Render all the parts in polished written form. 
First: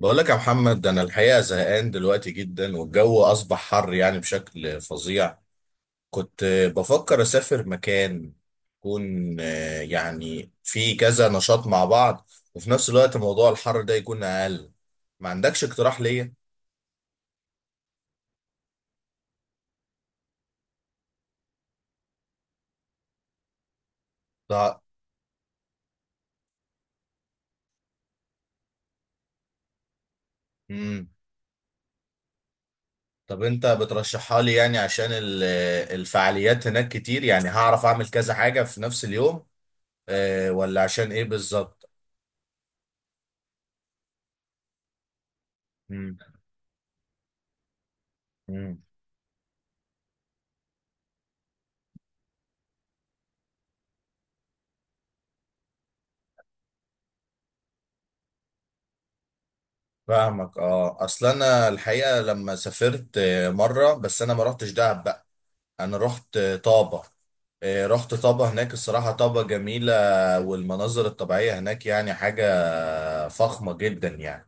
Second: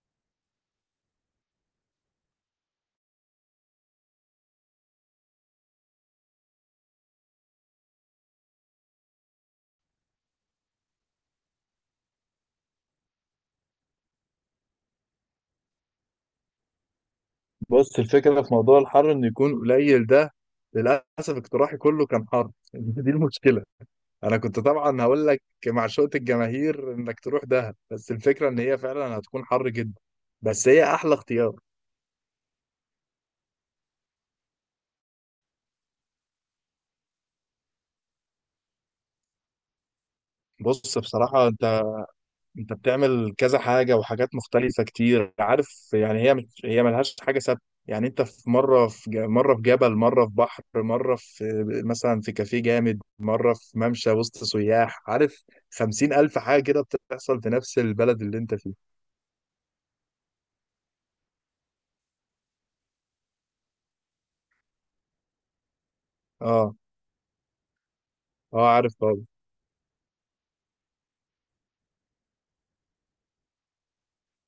بقول لك يا محمد، انا الحقيقه زهقان دلوقتي جدا، والجو اصبح حر يعني بشكل فظيع. كنت بفكر اسافر مكان يكون يعني فيه كذا نشاط مع بعض، وفي نفس الوقت موضوع الحر ده يكون اقل. ما عندكش اقتراح ليا؟ بص، الفكرة في موضوع الحر إنه يكون قليل ده. للأسف اقتراحي كله كان حر دي المشكلة. أنا كنت لا. طبعا هقول لك معشوقة الجماهير إنك تروح دهب، بس الفكرة إن هي فعلا هتكون حر جدا. بس هي امم. أحلى اختيار. طب انت بترشحها لي يعني عشان الفعاليات هناك كتير، يعني هعرف اعمل كذا حاجه في نفس اليوم؟ ولا بص، عشان ايه بصراحة، بالظبط؟ انت بتعمل كذا حاجة وحاجات مختلفة كتير، عارف، يعني هي مش، هي ملهاش حاجة ثابتة. يعني انت في امم. مرة مرة في جبل، مرة في بحر، مرة في مثلا في كافيه جامد، مرة في ممشى وسط سياح، عارف، 50,000 حاجة كده بتحصل في نفس البلد اللي انت فيه. فاهمك. اه اصل انا الحقيقه لما سافرت مره، بس انا ما رحتش دهب بقى. انا رحت اه. طابه. رحت طابه، اه، هناك عارف الصراحه طبعا. طابه جميله. والمناظر الطبيعيه هناك يعني حاجه فخمه جدا يعني.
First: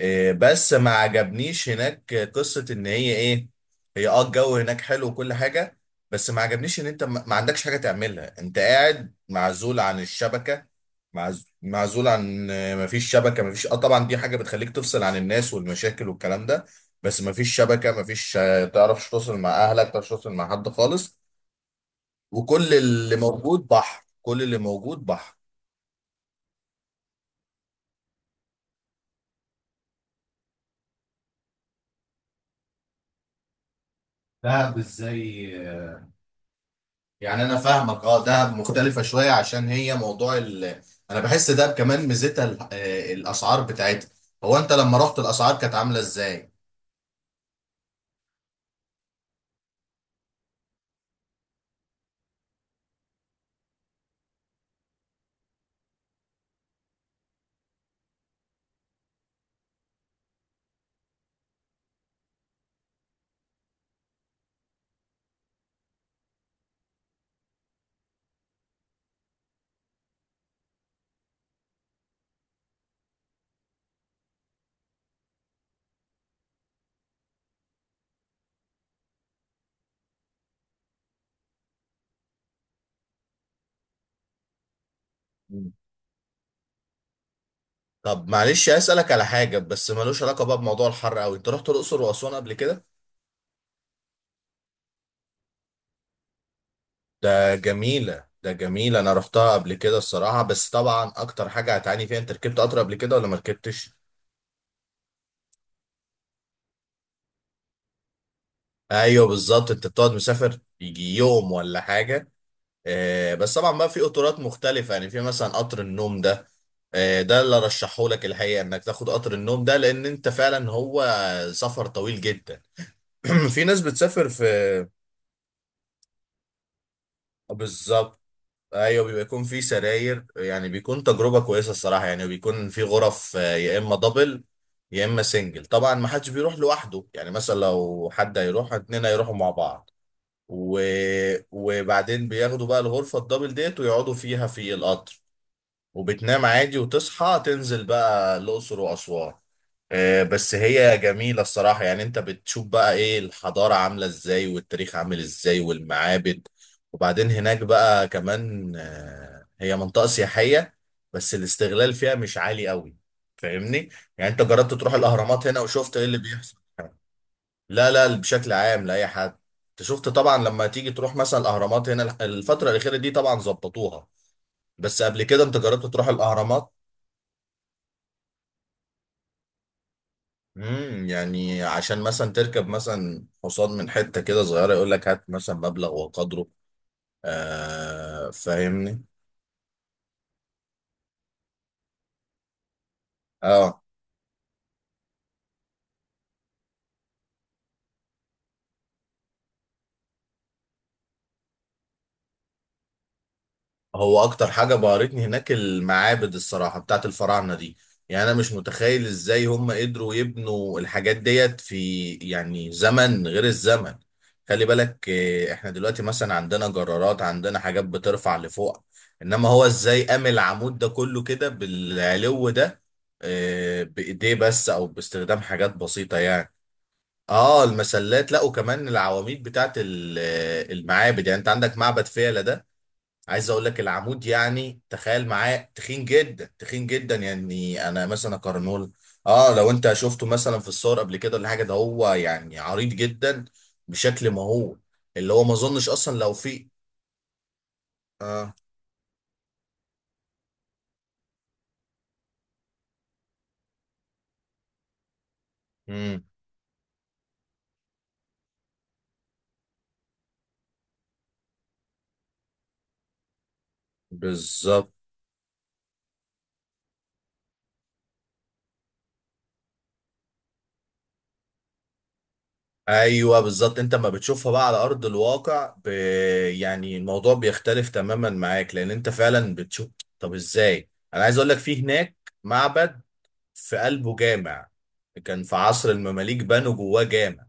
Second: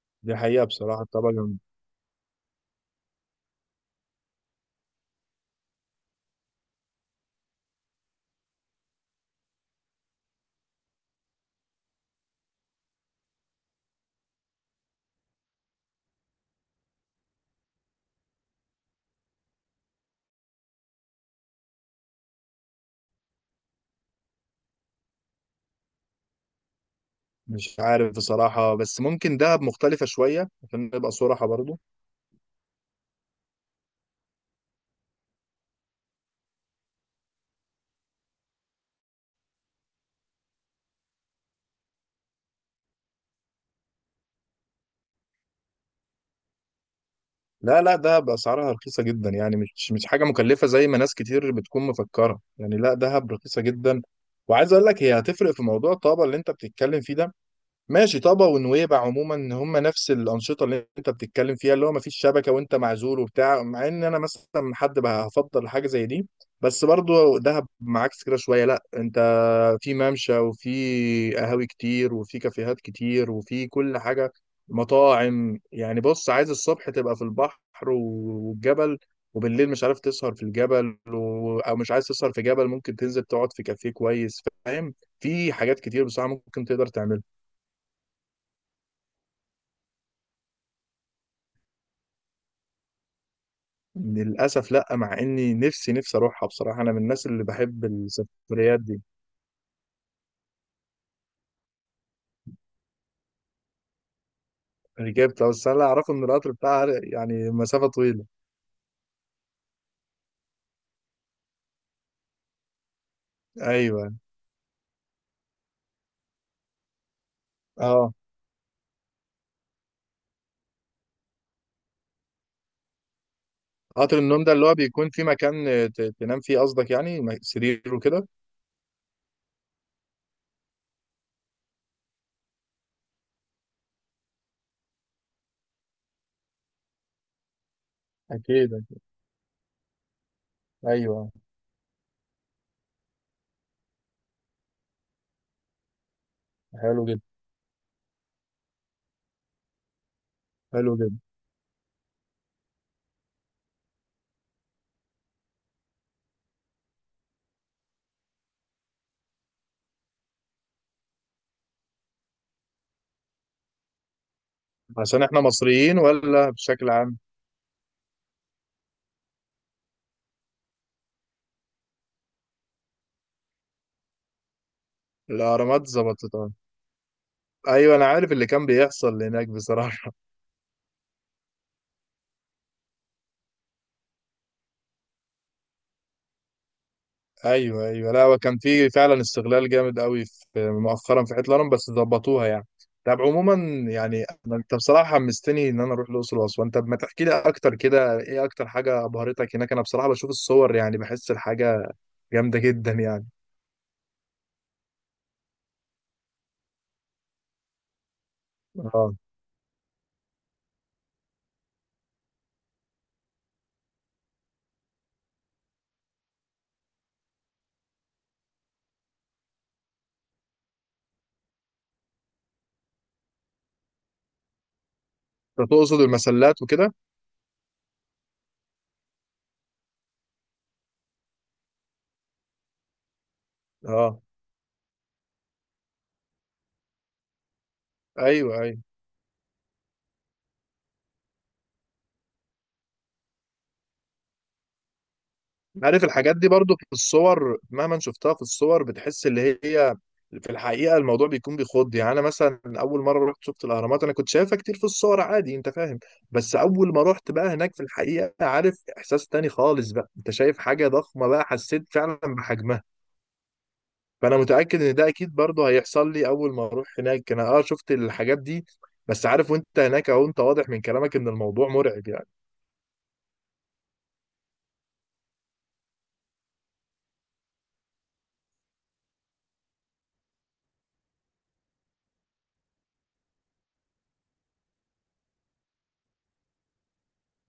دي حقيقة بس ما بصراحة طبعا. عجبنيش هناك، قصة ان هي ايه. هي الجو هناك حلو وكل حاجة. بس ما عجبنيش ان انت ما عندكش حاجة تعملها، انت قاعد معزول عن الشبكة. معزول عن ما فيش شبكة، ما فيش اه طبعا دي حاجة بتخليك تفصل عن الناس والمشاكل والكلام ده. بس ما فيش شبكة، ما فيش آه، تعرفش توصل مع اهلك، تعرفش توصل مع حد خالص. وكل اللي بالظبط موجود بحر، كل اللي موجود بحر. مش عارف بصراحة، بس ممكن دهب مختلفة شوية عشان نبقى صراحة برضو. دهب ازاي؟ يعني انا فاهمك. اه دهب مختلفه شويه عشان هي موضوع انا بحس دهب كمان ميزتها ال... آه، الاسعار بتاعتها. هو انت لما رحت الاسعار كانت عامله ازاي؟ لا، لا، دهب اسعارها رخيصه جدا، يعني مش حاجه مكلفه زي ما ناس كتير بتكون مفكره، يعني لا، دهب رخيصه جدا. وعايز اقول لك هي هتفرق في موضوع طابا اللي انت بتتكلم فيه ده. ماشي، طابا ونويبع عموما هم نفس الانشطه اللي انت بتتكلم فيها، اللي هو مفيش شبكه وانت معزول وبتاع، مع ان انا مثلا حد بقى هفضل حاجه زي دي. بس برضو دهب معاكس كده شويه، لا انت في ممشى وفي قهاوي كتير وفي كافيهات كتير وفي كل حاجة، مطاعم. يعني بص، عايز الصبح تبقى في البحر والجبل، وبالليل مش عارف تسهر في الجبل، و... او مش عايز تسهر في جبل ممكن تنزل تقعد في كافيه كويس، فاهم؟ في مم. حاجات كتير بصراحة ممكن تقدر تعملها. طب معلش، اسالك على حاجه بس ملوش علاقه بقى بموضوع الحر قوي. انت رحت الاقصر واسوان قبل كده؟ للأسف لا، مع اني نفسي نفسي اروحها بصراحة، انا من الناس اللي ده بحب جميله، ده السفريات جميله، دي. انا رحتها قبل كده الصراحه. بس طبعا اكتر حاجه هتعاني فيها، انت ركبت قطر قبل كده ولا ما ركبتش؟ ركبت، بس انا اعرفه ان القطر بتاعها يعني مسافة طويلة. ايوه بالظبط. انت بتقعد مسافر يجي يوم ولا حاجه. بس طبعا بقى في ايوه. قطارات مختلفة، يعني في مثلا قطر النوم ده. ده اللي رشحه اه، لك الحقيقة انك تاخد قطر النوم ده، لان انت فعلا هو سفر طويل جدا. في ناس قطر بتسافر في النوم ده اللي هو بيكون في مكان تنام فيه قصدك، يعني سرير بالظبط. وكده. ايوه بيبقى يكون في سراير، يعني بيكون تجربة كويسة الصراحة. يعني بيكون في غرف يا اما دبل، يا اما سنجل. طبعا ما حدش بيروح لوحده، يعني مثلا لو حد أكيد هيروح أكيد. اتنين هيروحوا مع بعض و... أيوه. وبعدين بياخدوا بقى الغرفة الدبل ديت، ويقعدوا فيها في القطر. وبتنام عادي، حلو جدا. وتصحى تنزل بقى الأقصر وأسوان. بس حلو هي جدا. جميلة الصراحة. يعني انت بتشوف بقى ايه الحضارة عاملة ازاي، والتاريخ عامل ازاي، والمعابد. وبعدين هناك بقى كمان هي منطقة سياحية. بس الاستغلال فيها مش عالي قوي. فاهمني. يعني انت جربت تروح عشان إحنا الأهرامات هنا وشفت مصريين ايه اللي ولا بيحصل؟ بشكل عام؟ لا، لا، بشكل عام لأي حد. انت شفت طبعا لما تيجي تروح مثلا الأهرامات هنا، الفترة الأخيرة دي طبعا ظبطوها. بس قبل كده انت جربت الأهرامات تروح ظبطت طبعا. الأهرامات؟ أيوه أنا عارف اللي كان بيحصل هناك بصراحة. يعني عشان مثلا تركب مثلا حصان من حتة كده صغيرة يقول لك هات مثلا مبلغ وقدره. أيوه أيوه، لا هو كان في فاهمني. فعلا استغلال جامد قوي في مؤخرا في حتة الهرم، بس ظبطوها يعني. طب عموما، اه يعني أنت بصراحة حمستني إن أنا أروح الأقصر وأسوان. طب ما تحكي لي أكتر كده إيه أكتر حاجة أبهرتك هناك؟ أنا بصراحة بشوف الصور يعني بحس الحاجة جامدة جدا يعني. هو اكتر حاجه بهرتني هناك المعابد الصراحه، بتاعت الفراعنه دي. يعني انا مش متخيل اه. ازاي هم قدروا يبنوا الحاجات ديت في يعني زمن غير الزمن. خلي بالك، احنا دلوقتي مثلا عندنا جرارات، عندنا حاجات بترفع لفوق. انما هو ازاي قام العمود ده كله كده بالعلو ده. بايديه بس، او باستخدام انت حاجات تقصد بسيطه يعني. المسلات وكده؟ اه المسلات، لا وكمان العواميد بتاعت المعابد. يعني انت عندك معبد فيلة ده. عايز اقول لك اه. العمود يعني تخيل معاه تخين جدا، تخين جدا، يعني انا مثلا ايوه ايوه، اقارنه. اه لو انت شفته مثلا في الصور قبل كده ولا حاجه، ده هو يعني عريض جدا بشكل مهول. اللي هو ما اظنش عارف اصلا لو الحاجات دي في... برضو في الصور، مهما شفتها في اه. الصور بتحس اللي هي في الحقيقه الموضوع بيكون بيخض. يعني انا مثلا اول مره رحت شفت الاهرامات انا كنت شايفها كتير في الصور عادي، انت فاهم؟ امم. بس اول ما رحت بقى هناك في الحقيقه، عارف، احساس تاني خالص بقى، انت شايف حاجه ضخمه بقى حسيت فعلا بحجمها. فانا متاكد بالظبط. ان ده اكيد برضو هيحصل لي اول ما اروح هناك، انا اه شفت الحاجات دي، بس عارف وانت هناك اهو انت واضح من كلامك ان الموضوع مرعب ايوه بالظبط، انت ما بتشوفها بقى على ارض الواقع ب... يعني الموضوع بيختلف تماما معاك، لان انت فعلا بتشوف. طب ازاي. انا عايز اقول لك في هناك معبد، في قلبه جامع. كان في عصر المماليك بنوا جواه جامع.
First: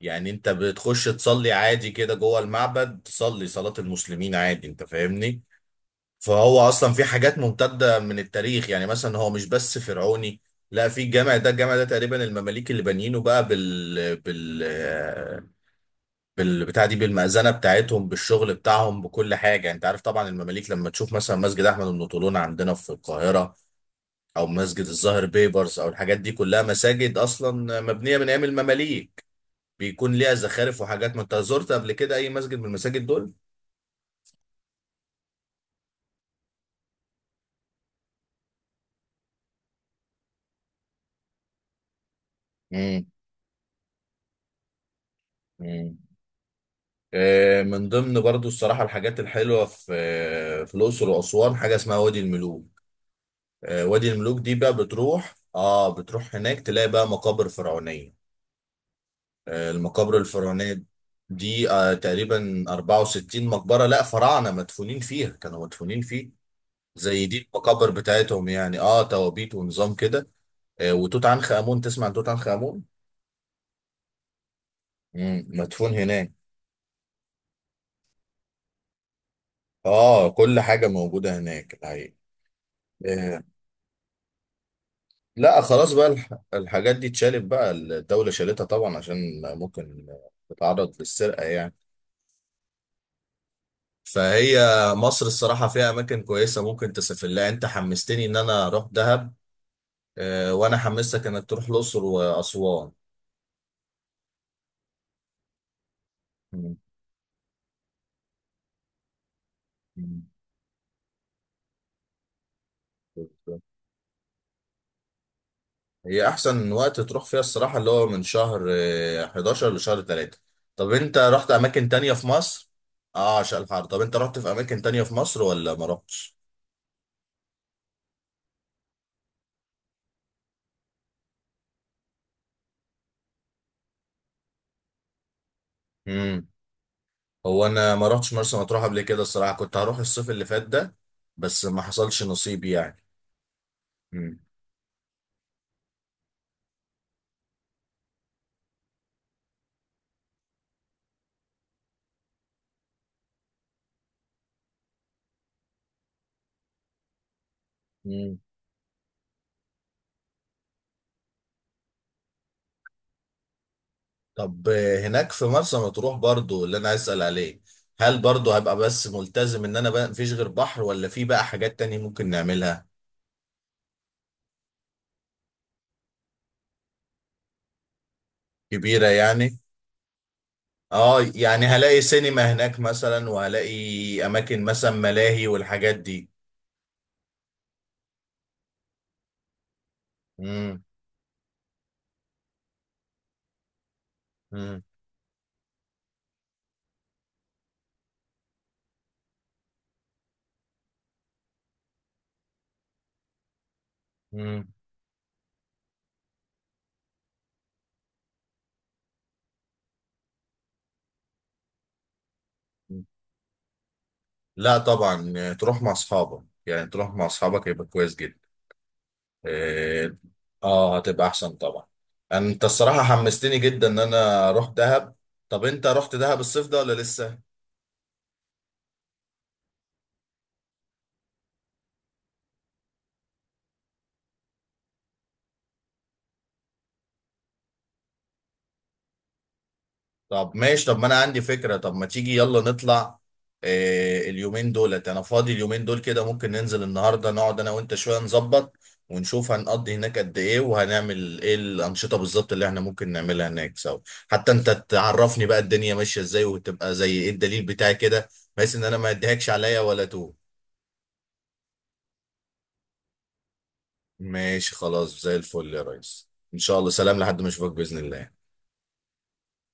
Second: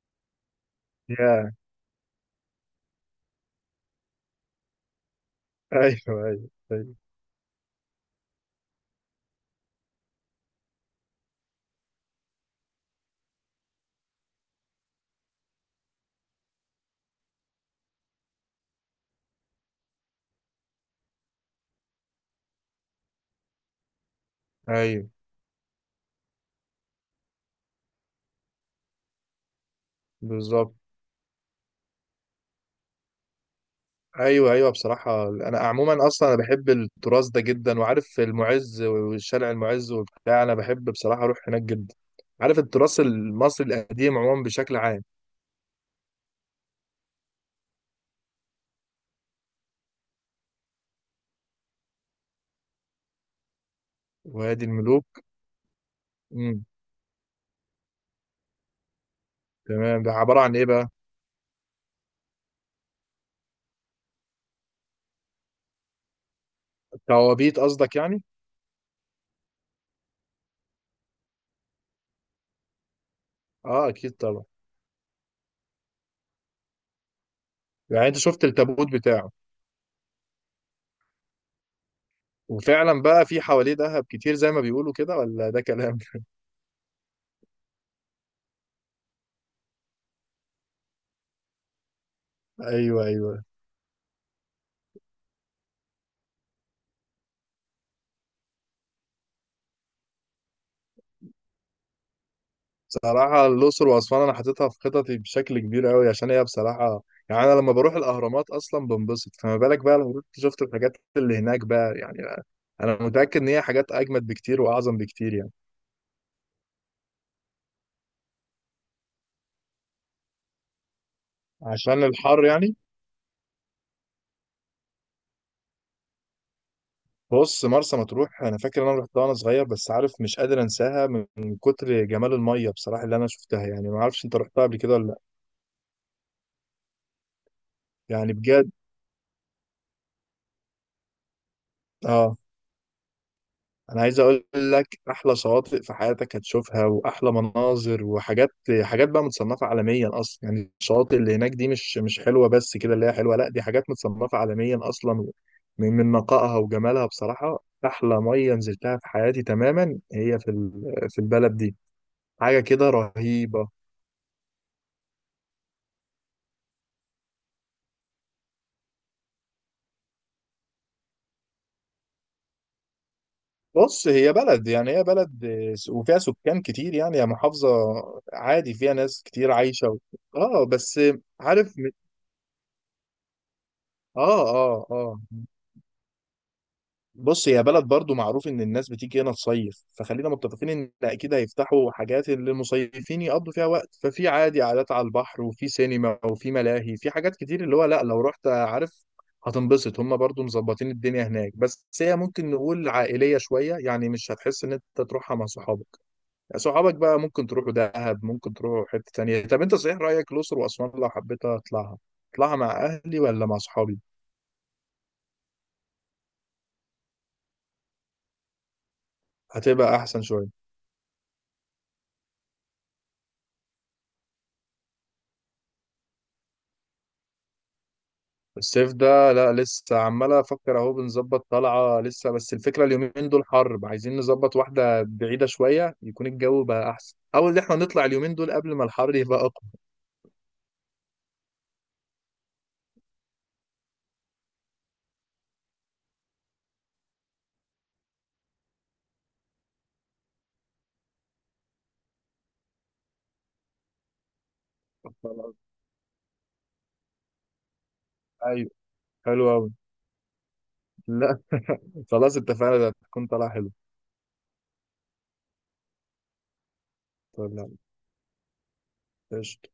يعني انت بتخش تصلي يعني. عادي كده جوه المعبد، تصلي صلاة المسلمين عادي، انت فاهمني. ايوه ايوه فهو اصلا ايوه. في حاجات ممتدة من التاريخ، يعني مثلا هو مش بس فرعوني. لا، في الجامع ده، تقريبا المماليك اللي بانيينه بقى بال بال بال بتاع دي، بالمأذنة بتاعتهم، بالشغل بتاعهم، بكل حاجة. يعني انت عارف طبعا المماليك لما تشوف مثلا مسجد احمد بن طولون عندنا في القاهرة، او مسجد ايوه الزهر بيبرس، او الحاجات دي كلها مساجد اصلا مبنيه من ايام المماليك. بيكون ليها بالظبط. زخارف وحاجات. ما انت زرت قبل كده اي مسجد من المساجد دول. ايوه ايوه، بصراحه انا عموما اصلا انا بحب التراث ده جدا، وعارف المعز والشارع المعز وبتاع، انا بحب بصراحه اروح هناك جدا، عارف، التراث امم. المصري القديم عموما بشكل عام. امم. من ضمن برضو الصراحه الحاجات الحلوه في في الاقصر واسوان حاجه اسمها وادي الملوك. وادي الملوك دي وادي بقى الملوك. بتروح هناك امم. تلاقي بقى مقابر فرعونيه. تمام، ده المقابر عباره عن ايه الفرعونيه بقى؟ دي تقريبا 64 مقبره، لا فراعنه مدفونين فيها، كانوا مدفونين فيه. زي دي توابيت المقابر قصدك يعني؟ بتاعتهم يعني، توابيت ونظام كده. وتوت عنخ امون. تسمع عن توت عنخ امون؟ اه اكيد طبعا. مم. مدفون هناك. يعني انت شفت التابوت بتاعه؟ اه، كل حاجه موجوده هناك الحقيقه. وفعلا بقى في آه حواليه ذهب كتير زي ما بيقولوا كده ولا لا ده خلاص كلام؟ بقى، الحاجات دي اتشالت بقى. الدوله شالتها طبعا عشان ممكن تتعرض للسرقه يعني. ايوه ايوه. فهي مصر الصراحه فيها اماكن كويسه ممكن تسافر لها. انت حمستني ان انا اروح دهب، وانا حمستك انك تروح الاقصر واسوان. بصراحة الأقصر وأسوان أنا حاططها في خططي بشكل كبير أوي، عشان هي مم. بصراحة، يعني أنا لما بروح الأهرامات أصلا بنبسط، فما بالك بقى لما رحت شفت الحاجات اللي هناك بقى يعني. أنا متأكد إن مم. هي حاجات أجمد بكتير وأعظم بكتير يعني. هي احسن وقت تروح فيها الصراحه اللي هو من شهر 11 لشهر 3. طب انت رحت اماكن عشان تانية في الحر مصر؟ يعني. اه عشان الحر. طب انت رحت في اماكن تانية في مصر ولا ما رحتش؟ بص، مرسى مطروح أنا فاكر إن أنا رحتها وأنا صغير، بس عارف مش قادر أنساها من كتر جمال المية بصراحة اللي أنا شفتها. يعني ما أعرفش أنت رحتها قبل كده ولا لأ. امم. هو انا ما رحتش يعني مرسى بجد. مطروح قبل كده الصراحه. كنت هروح الصيف اللي فات ده، بس ما حصلش آه، نصيب يعني. انا عايز امم. اقول لك احلى شواطئ في حياتك هتشوفها، واحلى مناظر وحاجات، حاجات بقى متصنفه عالميا اصلا. يعني الشواطئ اللي هناك دي، مش مش حلوه بس كده اللي هي حلوه، لا دي حاجات متصنفه عالميا اصلا، من نقائها وجمالها بصراحه. احلى امم. ميه نزلتها في حياتي تماما هي في البلد دي. حاجه كده رهيبه. طب هناك في مرسى مطروح برضو اللي انا عايز اسال عليه، هل برضو هبقى بس ملتزم ان انا بقى مفيش غير بحر، ولا في بقى حاجات تانية ممكن نعملها؟ بص هي بلد، يعني هي بلد آه، وفيها سكان كتير، يعني هي محافظه عادي فيها كبيرة ناس كتير يعني؟ عايشه. و... اه بس. اه، يعني عارف. هلاقي سينما هناك مثلا، اه وهلاقي اماكن اه. مثلا اه. ملاهي والحاجات دي؟ بص هي بلد برضو معروف ان الناس بتيجي هنا تصيف، فخلينا متفقين امم. ان اكيد هيفتحوا حاجات اللي المصيفين يقضوا فيها وقت، ففي عادي امم. قعدات على البحر وفي سينما وفي ملاهي، في حاجات كتير، اللي هو لا لو رحت عارف هتنبسط، هم برضو مظبطين الدنيا هناك. بس هي ممكن نقول عائلية شوية، يعني مش هتحس امم. ان انت تروحها مع صحابك. صحابك بقى ممكن تروحوا دهب، ممكن تروحوا حتة تانية. طب انت صحيح رأيك الأقصر وأسوان، لو حبيت اطلعها اطلعها مع اهلي ولا مع صحابي؟ لا طبعا، تروح مع اصحابك، يعني تروح مع اصحابك يبقى كويس جدا. هتبقى اه. احسن شوية. هتبقى احسن طبعا. انت الصراحة حمستني جدا ان انا اروح دهب. طب انت رحت دهب الصيف ده ولا لسه؟ الصيف ده لا لسه، عمال افكر اهو بنظبط طلعه لسه، بس الفكره اليومين دول حر، عايزين نظبط واحده بعيده شويه يكون الجو بقى احسن، او ان احنا نطلع اليومين دول قبل ما الحر يبقى اقوى. طب ماشي، طب ما انا عندي فكرة، طب ما تيجي يلا نطلع. اليومين دولت انا فاضي، اليومين دول كده ممكن ننزل النهاردة، نقعد انا وانت شوية نظبط، ونشوف هنقضي هناك قد ايه، وهنعمل ايه الانشطة بالظبط اللي احنا ممكن نعملها هناك سوا. حتى انت تعرفني خلاص. بقى الدنيا ماشية ازاي، وتبقى زي ايه الدليل بتاعي كده، ايوه. بحيث ان انا ما حلو اديهاكش قوي. عليا ولا تو. لا، خلاص اتفقنا، ده هتكون طلعه حلوه. ماشي خلاص، زي الفل يا ريس. ان شاء الله، سلام لحد ما طب لا. اشوفك بإذن الله. قشطة.